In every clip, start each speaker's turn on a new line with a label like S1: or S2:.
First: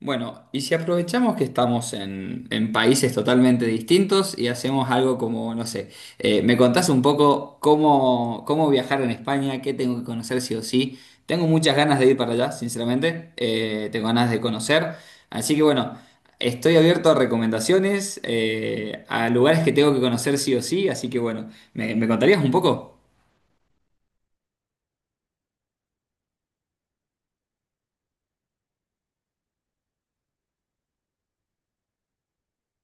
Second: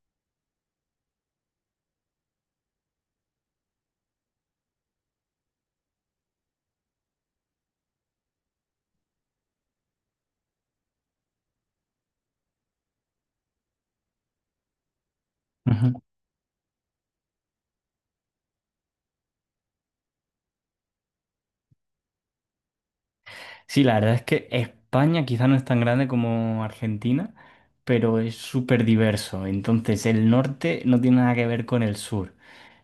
S1: Bueno, y si aprovechamos que estamos en países totalmente distintos y hacemos algo como, no sé, me contás un poco cómo viajar en España, qué tengo que conocer sí o sí. Tengo muchas ganas de ir para allá, sinceramente, tengo ganas de conocer. Así que bueno,
S2: Ujú.
S1: estoy abierto a recomendaciones, a lugares que tengo que conocer sí o sí, así que bueno, ¿me contarías un poco?
S2: Sí, la verdad es que España quizá no es tan grande como Argentina, pero es súper diverso. Entonces, el norte no tiene nada que ver con el sur.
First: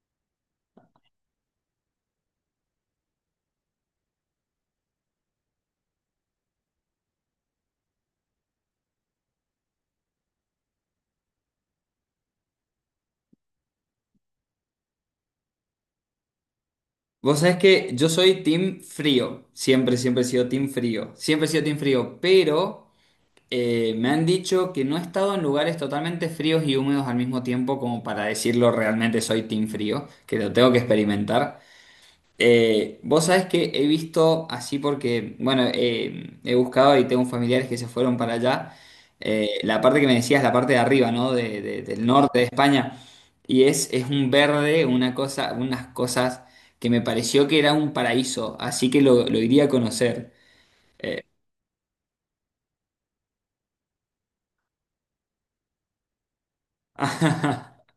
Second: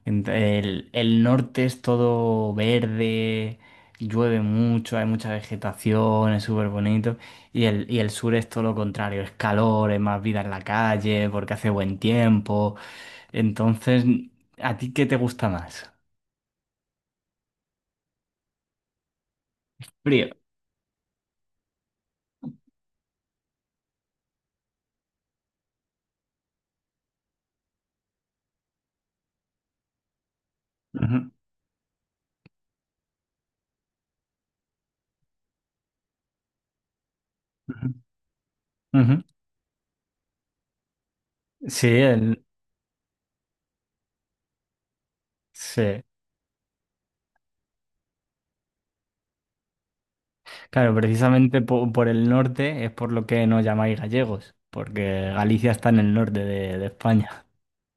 S2: El norte es todo verde, llueve mucho, hay mucha vegetación, es súper bonito. Y el sur es todo lo contrario, es calor, es más vida en la calle, porque hace buen tiempo. Entonces, ¿a ti qué te gusta más?
S1: Vos sabés que yo soy team frío, siempre he
S2: Frío.
S1: sido team frío, pero... me han dicho que no he estado en lugares totalmente fríos y húmedos al mismo tiempo como para decirlo realmente soy team frío, que lo tengo que
S2: Ujú,
S1: experimentar. Vos sabés que he visto así porque, bueno, he buscado y tengo familiares que se
S2: ujú,
S1: fueron para allá.
S2: ujú.
S1: La parte que me decías, la parte de arriba, ¿no? De- de-
S2: Sí,
S1: del norte
S2: el,
S1: de España. Y es un verde, unas
S2: sí.
S1: cosas que me pareció que era un paraíso, así que lo iría a conocer.
S2: Claro, por el norte es por lo que nos llamáis gallegos, porque Galicia está en el norte de España.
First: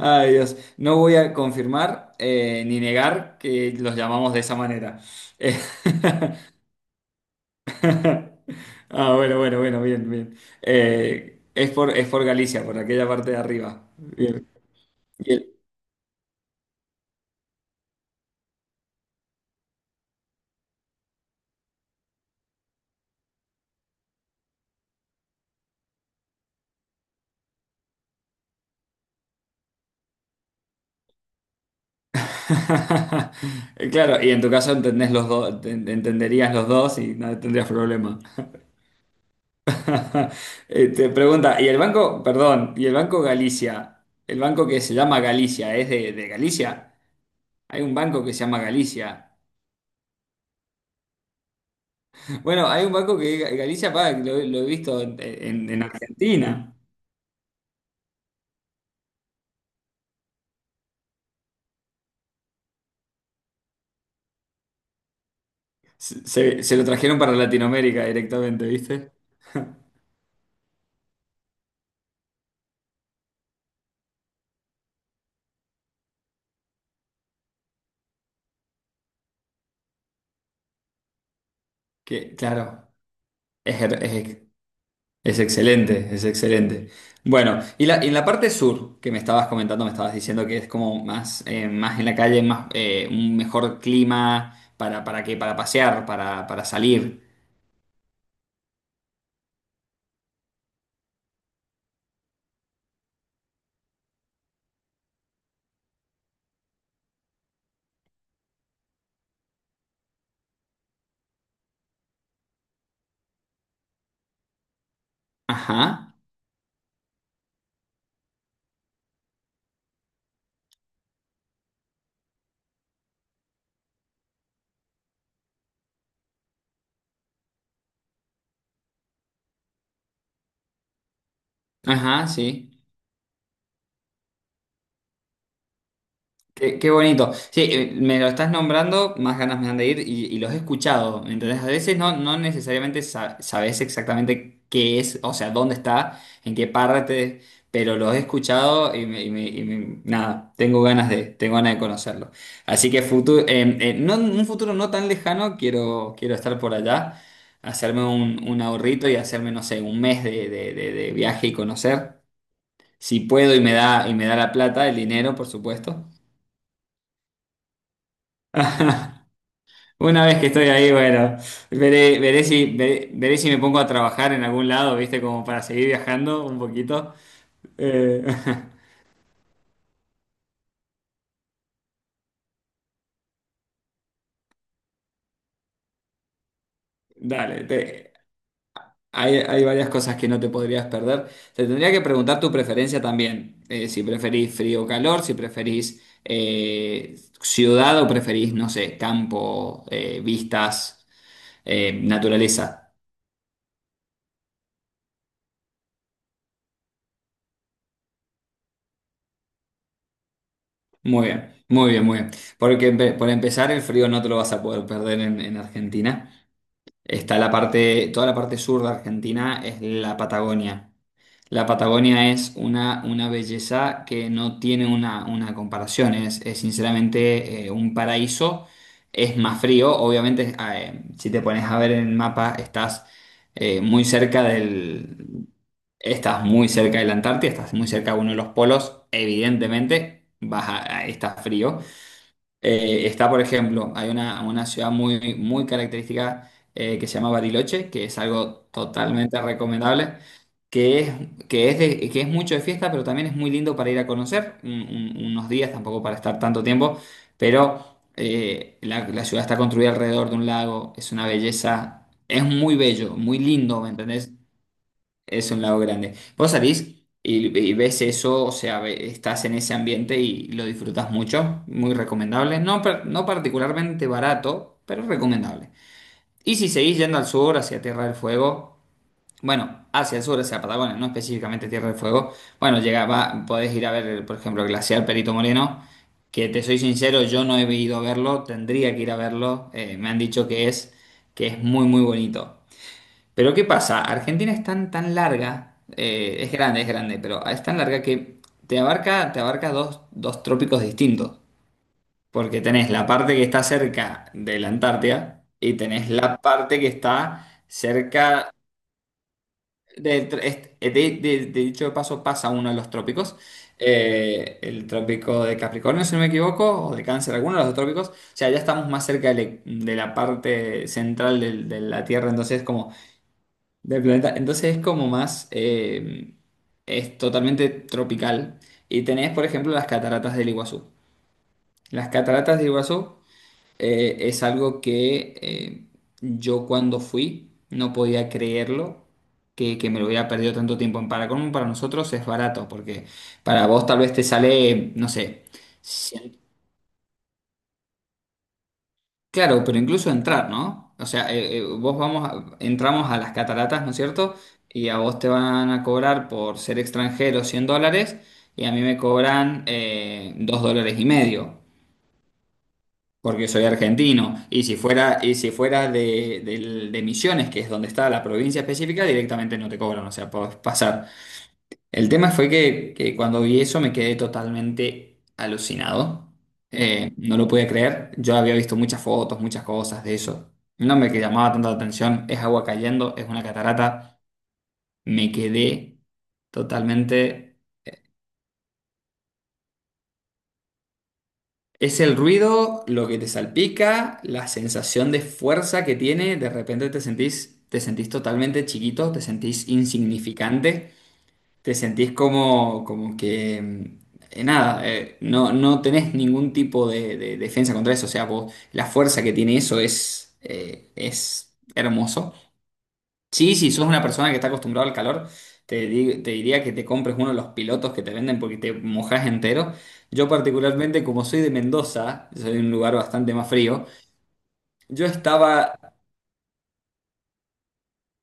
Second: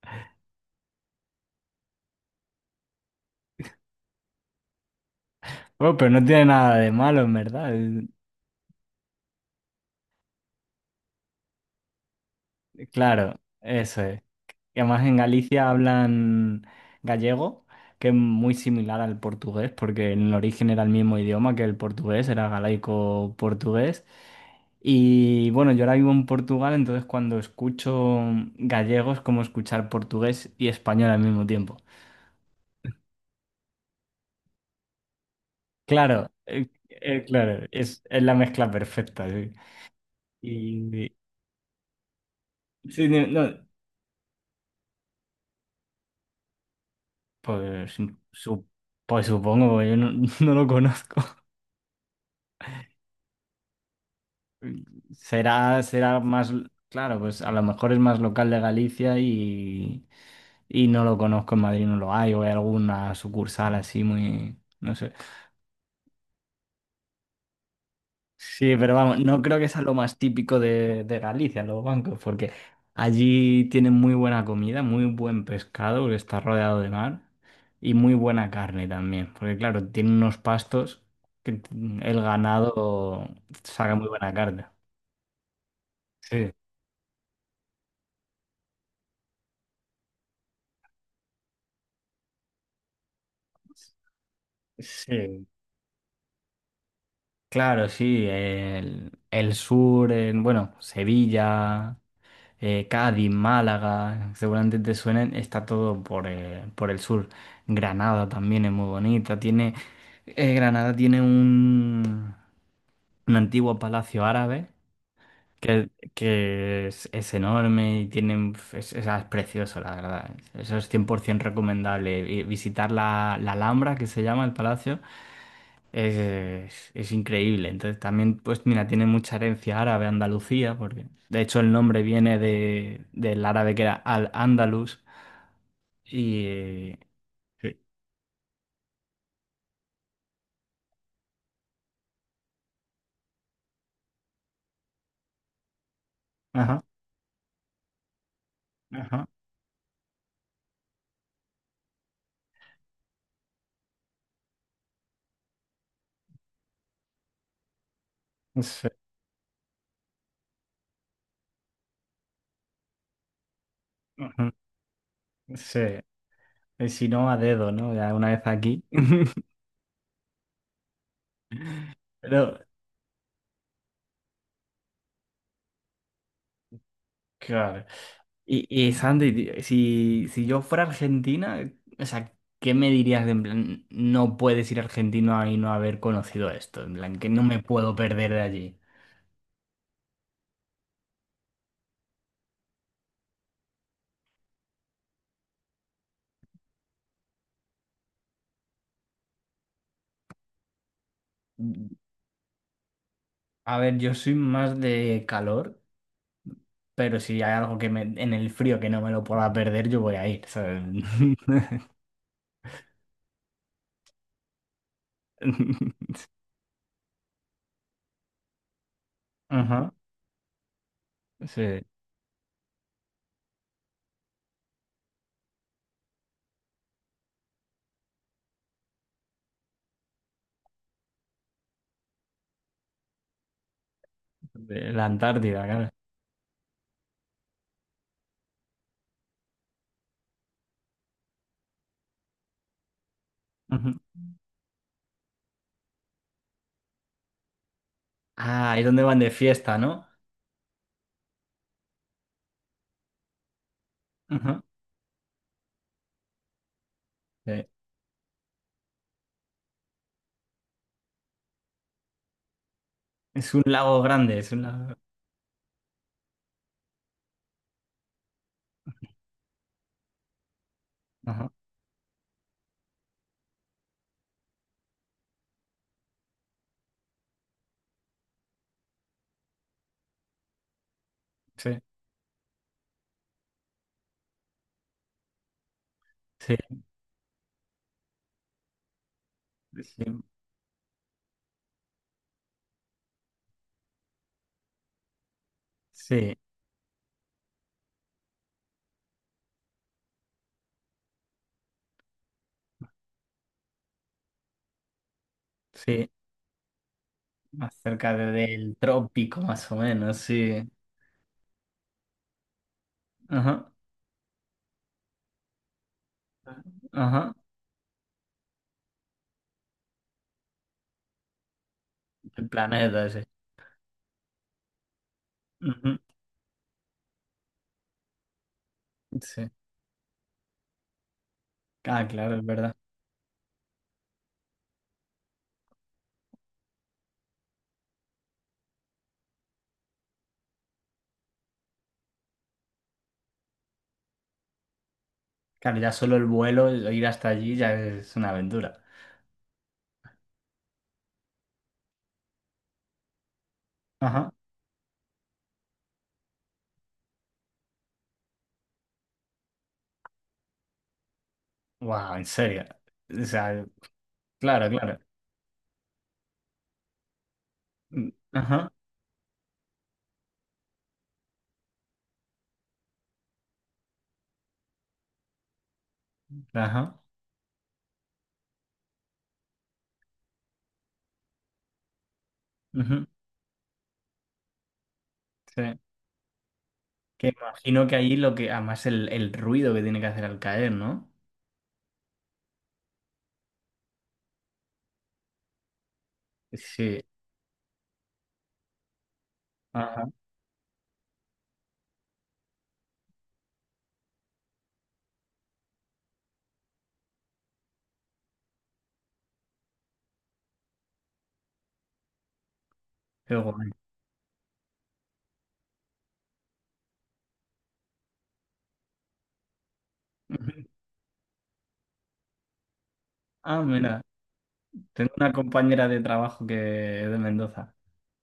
S1: Ay, Dios, no voy a confirmar ni negar que los llamamos de esa manera. Eh,
S2: Bueno, pero no tiene nada de malo, en verdad. Es-
S1: ah, bueno, bueno, bueno, bien, bien. Es por Galicia, por aquella parte de
S2: Claro,
S1: arriba.
S2: eso es.
S1: Bien.
S2: Y además en
S1: Y el-
S2: Galicia hablan gallego, que es muy similar al portugués, porque en el origen era el mismo idioma que el portugués, era galaico-portugués. Y bueno, yo ahora vivo en Portugal, entonces cuando escucho gallego es como escuchar portugués y español al mismo tiempo.
S1: Claro, y en tu caso entendés los dos,
S2: Claro,
S1: entenderías los dos y no
S2: claro,
S1: tendrías problema.
S2: es la mezcla perfecta, sí.
S1: Te
S2: Y
S1: pregunta, ¿y el banco, perdón, y el
S2: sí,
S1: Banco
S2: no, no,
S1: Galicia, el banco que se llama Galicia, es de Galicia? Hay un
S2: pues,
S1: banco que se llama
S2: su- pues
S1: Galicia.
S2: supongo, yo no, no lo conozco.
S1: Bueno, hay un banco que Galicia paga, que lo he visto en, en-
S2: Será,
S1: en
S2: será más,
S1: Argentina.
S2: claro, pues a lo mejor es más local de Galicia y no lo conozco en Madrid, no lo hay, o hay alguna sucursal así muy, no sé.
S1: Se lo trajeron para Latinoamérica directamente,
S2: Sí, pero
S1: ¿viste?
S2: vamos, no creo que sea lo más típico de Galicia, los bancos, porque allí tienen muy buena comida, muy buen pescado, porque está rodeado de mar, y muy buena carne también, porque claro, tienen unos pastos que el
S1: Que, claro,
S2: ganado
S1: es,
S2: saca
S1: her-
S2: muy buena
S1: es-
S2: carne.
S1: es excelente, es
S2: Sí,
S1: excelente. Bueno, y en la parte sur que me estabas diciendo que es como más, más en la calle, más, un mejor clima para qué,
S2: sí,
S1: para pasear, para salir.
S2: claro, sí, el sur, en, bueno, Sevilla. Cádiz, Málaga, seguramente te suenen, está todo por el sur. Granada también es muy bonita, tiene, Granada tiene un antiguo palacio árabe
S1: Ajá,
S2: que es enorme y tiene, es, es precioso, la verdad. Eso es 100% recomendable. Y visitar la, la Alhambra, que se llama el palacio. Es increíble. Entonces también, pues mira, tiene mucha herencia árabe Andalucía, porque de hecho el nombre
S1: ajá,
S2: viene
S1: sí.
S2: de, del árabe que era Al-Ándalus. Y...
S1: Qué
S2: eh,
S1: bonito. Sí,
S2: sí.
S1: me lo estás nombrando, más ganas me dan de ir y los he escuchado. Entonces, a veces no necesariamente sabes exactamente qué es, o sea, dónde está, en qué
S2: Ajá,
S1: parte, pero los he escuchado y,
S2: ajá,
S1: nada, tengo ganas de conocerlo. Así que futuro, no, en un futuro no tan lejano, quiero estar por allá, hacerme un
S2: sí,
S1: ahorrito y hacerme, no sé, un mes de viaje y conocer. Si puedo y me da
S2: ajá,
S1: la plata, el dinero, por
S2: sí.
S1: supuesto.
S2: Y si no, a dedo, ¿no? Ya una vez aquí.
S1: Una vez que estoy ahí, bueno, veré, veré
S2: Pero,
S1: si, veré, veré si me pongo a trabajar en algún lado, ¿viste? Como para seguir viajando un poquito.
S2: claro.
S1: Eh,
S2: Y, y Sandy, tío, si yo fuera argentina, o sea, ¿qué me dirías de en plan, no puedes ir argentino y no haber conocido esto? En plan, que no me
S1: dale,
S2: puedo perder de allí.
S1: hay varias cosas que no te podrías perder. Te tendría que preguntar tu preferencia también. Si preferís frío o calor, si preferís ciudad o preferís, no sé, campo, vistas, naturaleza.
S2: A ver, yo soy más de calor, pero si hay algo que me, en el frío que no me lo pueda perder, yo voy a ir, ¿sabes?
S1: Muy bien, muy bien, muy bien. Porque por empezar, el frío no te lo vas a poder perder en Argentina. Está la parte, toda la parte sur de Argentina es
S2: Ajá,
S1: la Patagonia. La
S2: sí,
S1: Patagonia es una belleza que no tiene una comparación, es sinceramente un paraíso, es más frío, obviamente si te pones a ver en el mapa eh, muy cerca
S2: de la
S1: del,
S2: Antártida, claro.
S1: estás muy cerca de la Antártida, estás muy cerca de uno de los polos, evidentemente vas a, está frío, está, por ejemplo,
S2: Ujú.
S1: hay una ciudad muy, muy característica que se llama Bariloche, que es algo
S2: Ah, es donde van de
S1: totalmente
S2: fiesta, ¿no?
S1: recomendable, que es, que es mucho de fiesta, pero también es muy lindo para ir a conocer
S2: Ujú,
S1: unos días, tampoco para estar tanto tiempo,
S2: sí.
S1: pero la ciudad está construida alrededor de un lago, es una belleza, es muy bello, muy
S2: Es un
S1: lindo, ¿me
S2: lago
S1: entendés?
S2: grande, es un lago.
S1: Es un lago grande. Vos salís y ves eso, o sea, estás en ese ambiente y lo disfrutas
S2: Ajá,
S1: mucho, muy recomendable. No, no particularmente barato, pero recomendable. Y si seguís yendo al sur, hacia Tierra del Fuego, bueno, hacia el sur, hacia Patagonia, no específicamente
S2: sí,
S1: Tierra del Fuego, bueno, llega, podés ir a ver, por ejemplo, el glaciar Perito Moreno, que
S2: sí,
S1: te soy sincero, yo no he ido a verlo, tendría que ir a verlo,
S2: sí,
S1: me han dicho que es muy, muy bonito. Pero ¿qué pasa? Argentina es tan, tan larga,
S2: sí,
S1: es grande, pero es tan larga que te abarca dos trópicos distintos. Porque tenés la parte que está cerca de la Antártida y
S2: sí.
S1: tenés la parte que está
S2: Más cerca
S1: cerca
S2: del trópico, más o menos,
S1: del...
S2: sí.
S1: De, de dicho de paso pasa uno de los trópicos,
S2: Ajá,
S1: el trópico de Capricornio, si no me equivoco, o de
S2: ajá,
S1: Cáncer, alguno de los dos trópicos. O sea, ya estamos más cerca de la parte central de la Tierra,
S2: el
S1: entonces como...
S2: planeta ese.
S1: Del planeta. Entonces es como
S2: Ujú,
S1: es totalmente tropical. Y tenés, por
S2: sí.
S1: ejemplo, las cataratas del Iguazú.
S2: Ah,
S1: Las
S2: claro, es
S1: cataratas del
S2: verdad.
S1: Iguazú es algo que yo cuando fui no podía creerlo, que me lo hubiera perdido tanto tiempo. En Paracolmo para nosotros es barato, porque para vos tal vez te sale, no sé.
S2: Claro, ya solo el vuelo, ir hasta allí ya es una aventura.
S1: Claro, pero incluso entrar, ¿no? O sea, vos entramos a las cataratas, ¿no es
S2: Ajá.
S1: cierto? Y a vos te van a cobrar por ser extranjero $100 y a mí me cobran 2 dólares y medio,
S2: Wow, en serio. O
S1: porque soy
S2: sea,
S1: argentino.
S2: claro, claro.
S1: Y si fuera de, de Misiones, que es donde está
S2: Mm,
S1: la provincia
S2: ajá,
S1: específica, directamente no te cobran, o sea, podés pasar. El tema fue que cuando vi eso me quedé totalmente alucinado.
S2: ajá.
S1: No lo podía creer. Yo había visto muchas fotos, muchas cosas de eso. No me que llamaba tanto la atención. Es agua
S2: Ujú,
S1: cayendo, es una catarata. Me
S2: sí.
S1: quedé
S2: Que
S1: totalmente...
S2: imagino que ahí lo que, además el ruido que tiene que hacer al caer, ¿no?
S1: Es el ruido, lo que te salpica, la sensación de fuerza que tiene. De repente
S2: Sí.
S1: te sentís totalmente chiquito, te sentís
S2: Ajá.
S1: insignificante. Te sentís como que, nada, no tenés ningún tipo de defensa contra eso. O sea, vos, la fuerza que tiene eso es hermoso.
S2: Qué
S1: Sí,
S2: guay.
S1: si sos una persona que está acostumbrada al calor, te diría que te compres uno de los pilotos que te venden porque te mojás entero. Yo
S2: Ujú.
S1: particularmente, como soy de Mendoza, soy de un lugar bastante más
S2: Ah,
S1: frío,
S2: mira,
S1: yo
S2: tengo una
S1: estaba...
S2: compañera de trabajo que es de Mendoza.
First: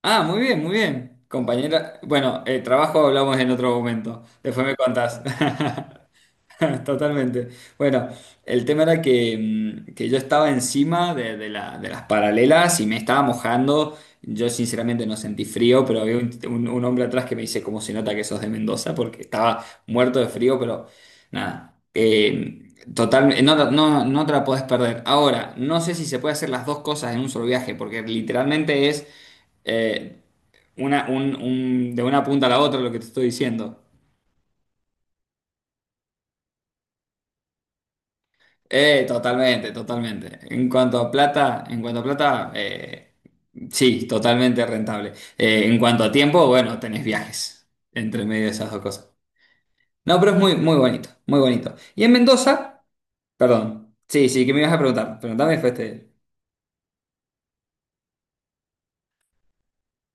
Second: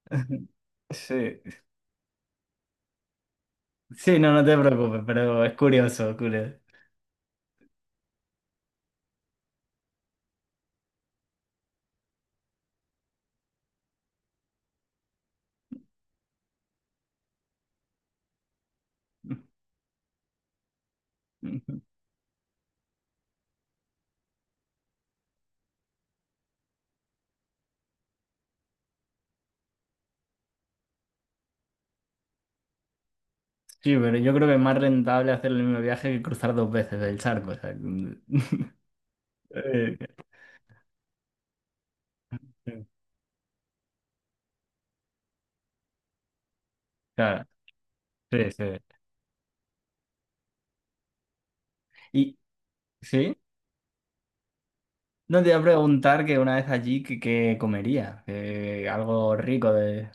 S1: Ah, muy bien, muy bien.
S2: Sí.
S1: Compañera, bueno, el trabajo hablamos en otro
S2: Sí,
S1: momento.
S2: no, no te
S1: Después me
S2: preocupes,
S1: contás.
S2: pero es curioso, curioso.
S1: Totalmente. Bueno, el tema era que, que yo estaba encima de, de las paralelas y me estaba mojando. Yo sinceramente no sentí frío, pero había un hombre atrás que me dice cómo se nota que sos de Mendoza, porque estaba muerto de frío, pero nada. Totalmente, no, no, no no te la podés perder. Ahora, no sé si se puede hacer las dos cosas en un solo viaje, porque literalmente es eh, de una punta a la otra lo que te estoy diciendo.
S2: Sí, pero yo creo que es más rentable hacer el mismo viaje que cruzar dos veces el charco. O sea,
S1: Totalmente,
S2: eh,
S1: totalmente. En cuanto a plata, sí, totalmente rentable. En cuanto a tiempo, bueno, tenés
S2: claro,
S1: viajes entre medio
S2: sí,
S1: de
S2: sí.
S1: esas dos cosas. No, pero es muy, muy bonito, muy bonito. Y en
S2: Y
S1: Mendoza,
S2: sí,
S1: perdón, sí, sí, que me ibas a preguntar.
S2: no te
S1: Preguntame,
S2: iba a
S1: después
S2: preguntar que una vez allí qué que comería, que algo rico de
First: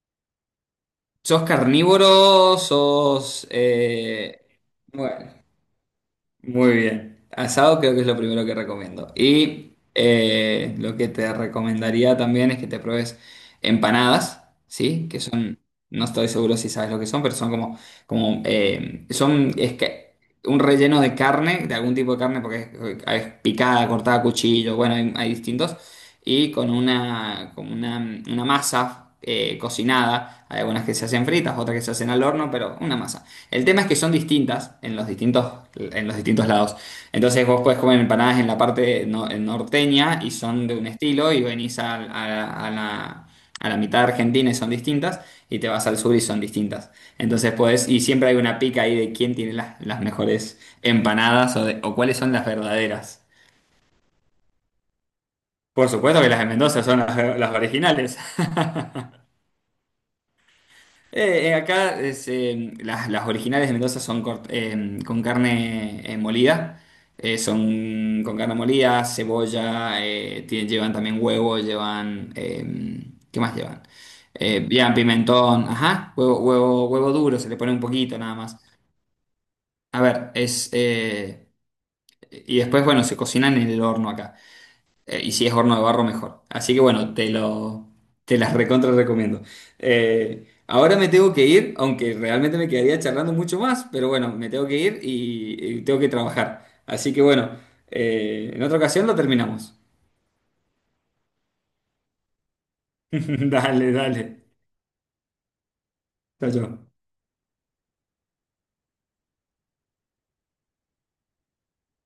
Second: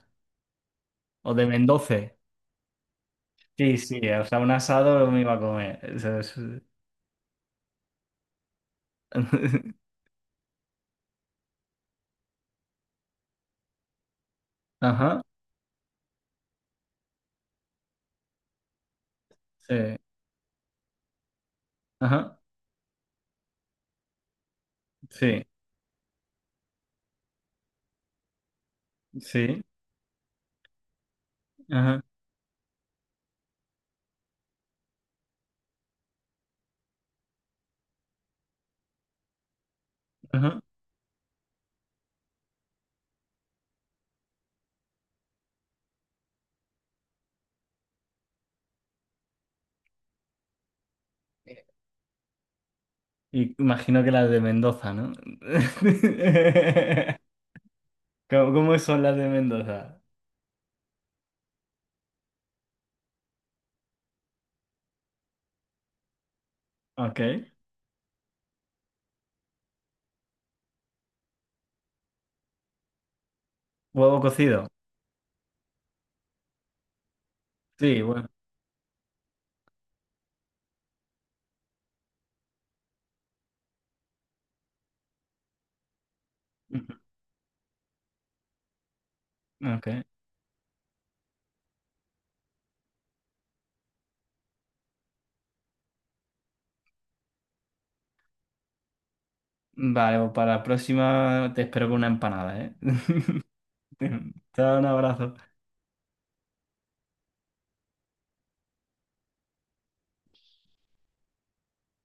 S2: o
S1: ¿sos
S2: de Mendoza.
S1: carnívoro? ¿Sos...
S2: Sí, sí, o sea, un asado me
S1: bueno,
S2: iba a comer. Eso es-
S1: muy bien. Asado creo que es lo primero que recomiendo. Y lo que te recomendaría también es que te pruebes empanadas, ¿sí? Que
S2: Ajá,
S1: son, no estoy seguro si sabes lo que son, pero son como son es
S2: sí,
S1: que un relleno de carne, de algún tipo de
S2: ajá,
S1: carne, porque es picada, cortada a cuchillo, bueno, hay
S2: sí,
S1: distintos. Y con una masa
S2: sí,
S1: cocinada. Hay algunas que se hacen fritas, otras que se
S2: ajá,
S1: hacen al horno, pero una masa. El tema es que son distintas en los distintos lados. Entonces vos podés comer empanadas en la parte no- en norteña y
S2: ajá.
S1: son de un estilo y venís a, a la mitad de Argentina y son distintas y te vas al sur y son distintas. Entonces podés, y siempre hay una pica ahí de quién tiene las mejores empanadas o cuáles son las verdaderas.
S2: Y imagino que las de Mendoza, ¿no?
S1: Por supuesto que las de Mendoza son las, las originales.
S2: ¿Cómo, cómo son las de Mendoza?
S1: Acá las originales de Mendoza son con carne molida.
S2: Ok.
S1: Son con carne molida, cebolla, llevan también huevo, ¿qué más llevan?
S2: Huevo cocido.
S1: Llevan pimentón, ajá, huevo, huevo, huevo duro, se le pone un
S2: Sí,
S1: poquito
S2: bueno.
S1: nada más. A ver, y después, bueno, se cocinan en el horno acá. Y si es horno de barro, mejor. Así que
S2: Ujú,
S1: bueno, te las recontra recomiendo.
S2: ok.
S1: Ahora me tengo que ir, aunque realmente me quedaría charlando mucho más, pero bueno, me tengo que ir y tengo que trabajar. Así que bueno, en otra ocasión lo terminamos.
S2: Vale, pues para la próxima te espero con una empanada, ¿eh?
S1: Dale,
S2: Te
S1: dale.
S2: te doy un abrazo.
S1: Chao, chao.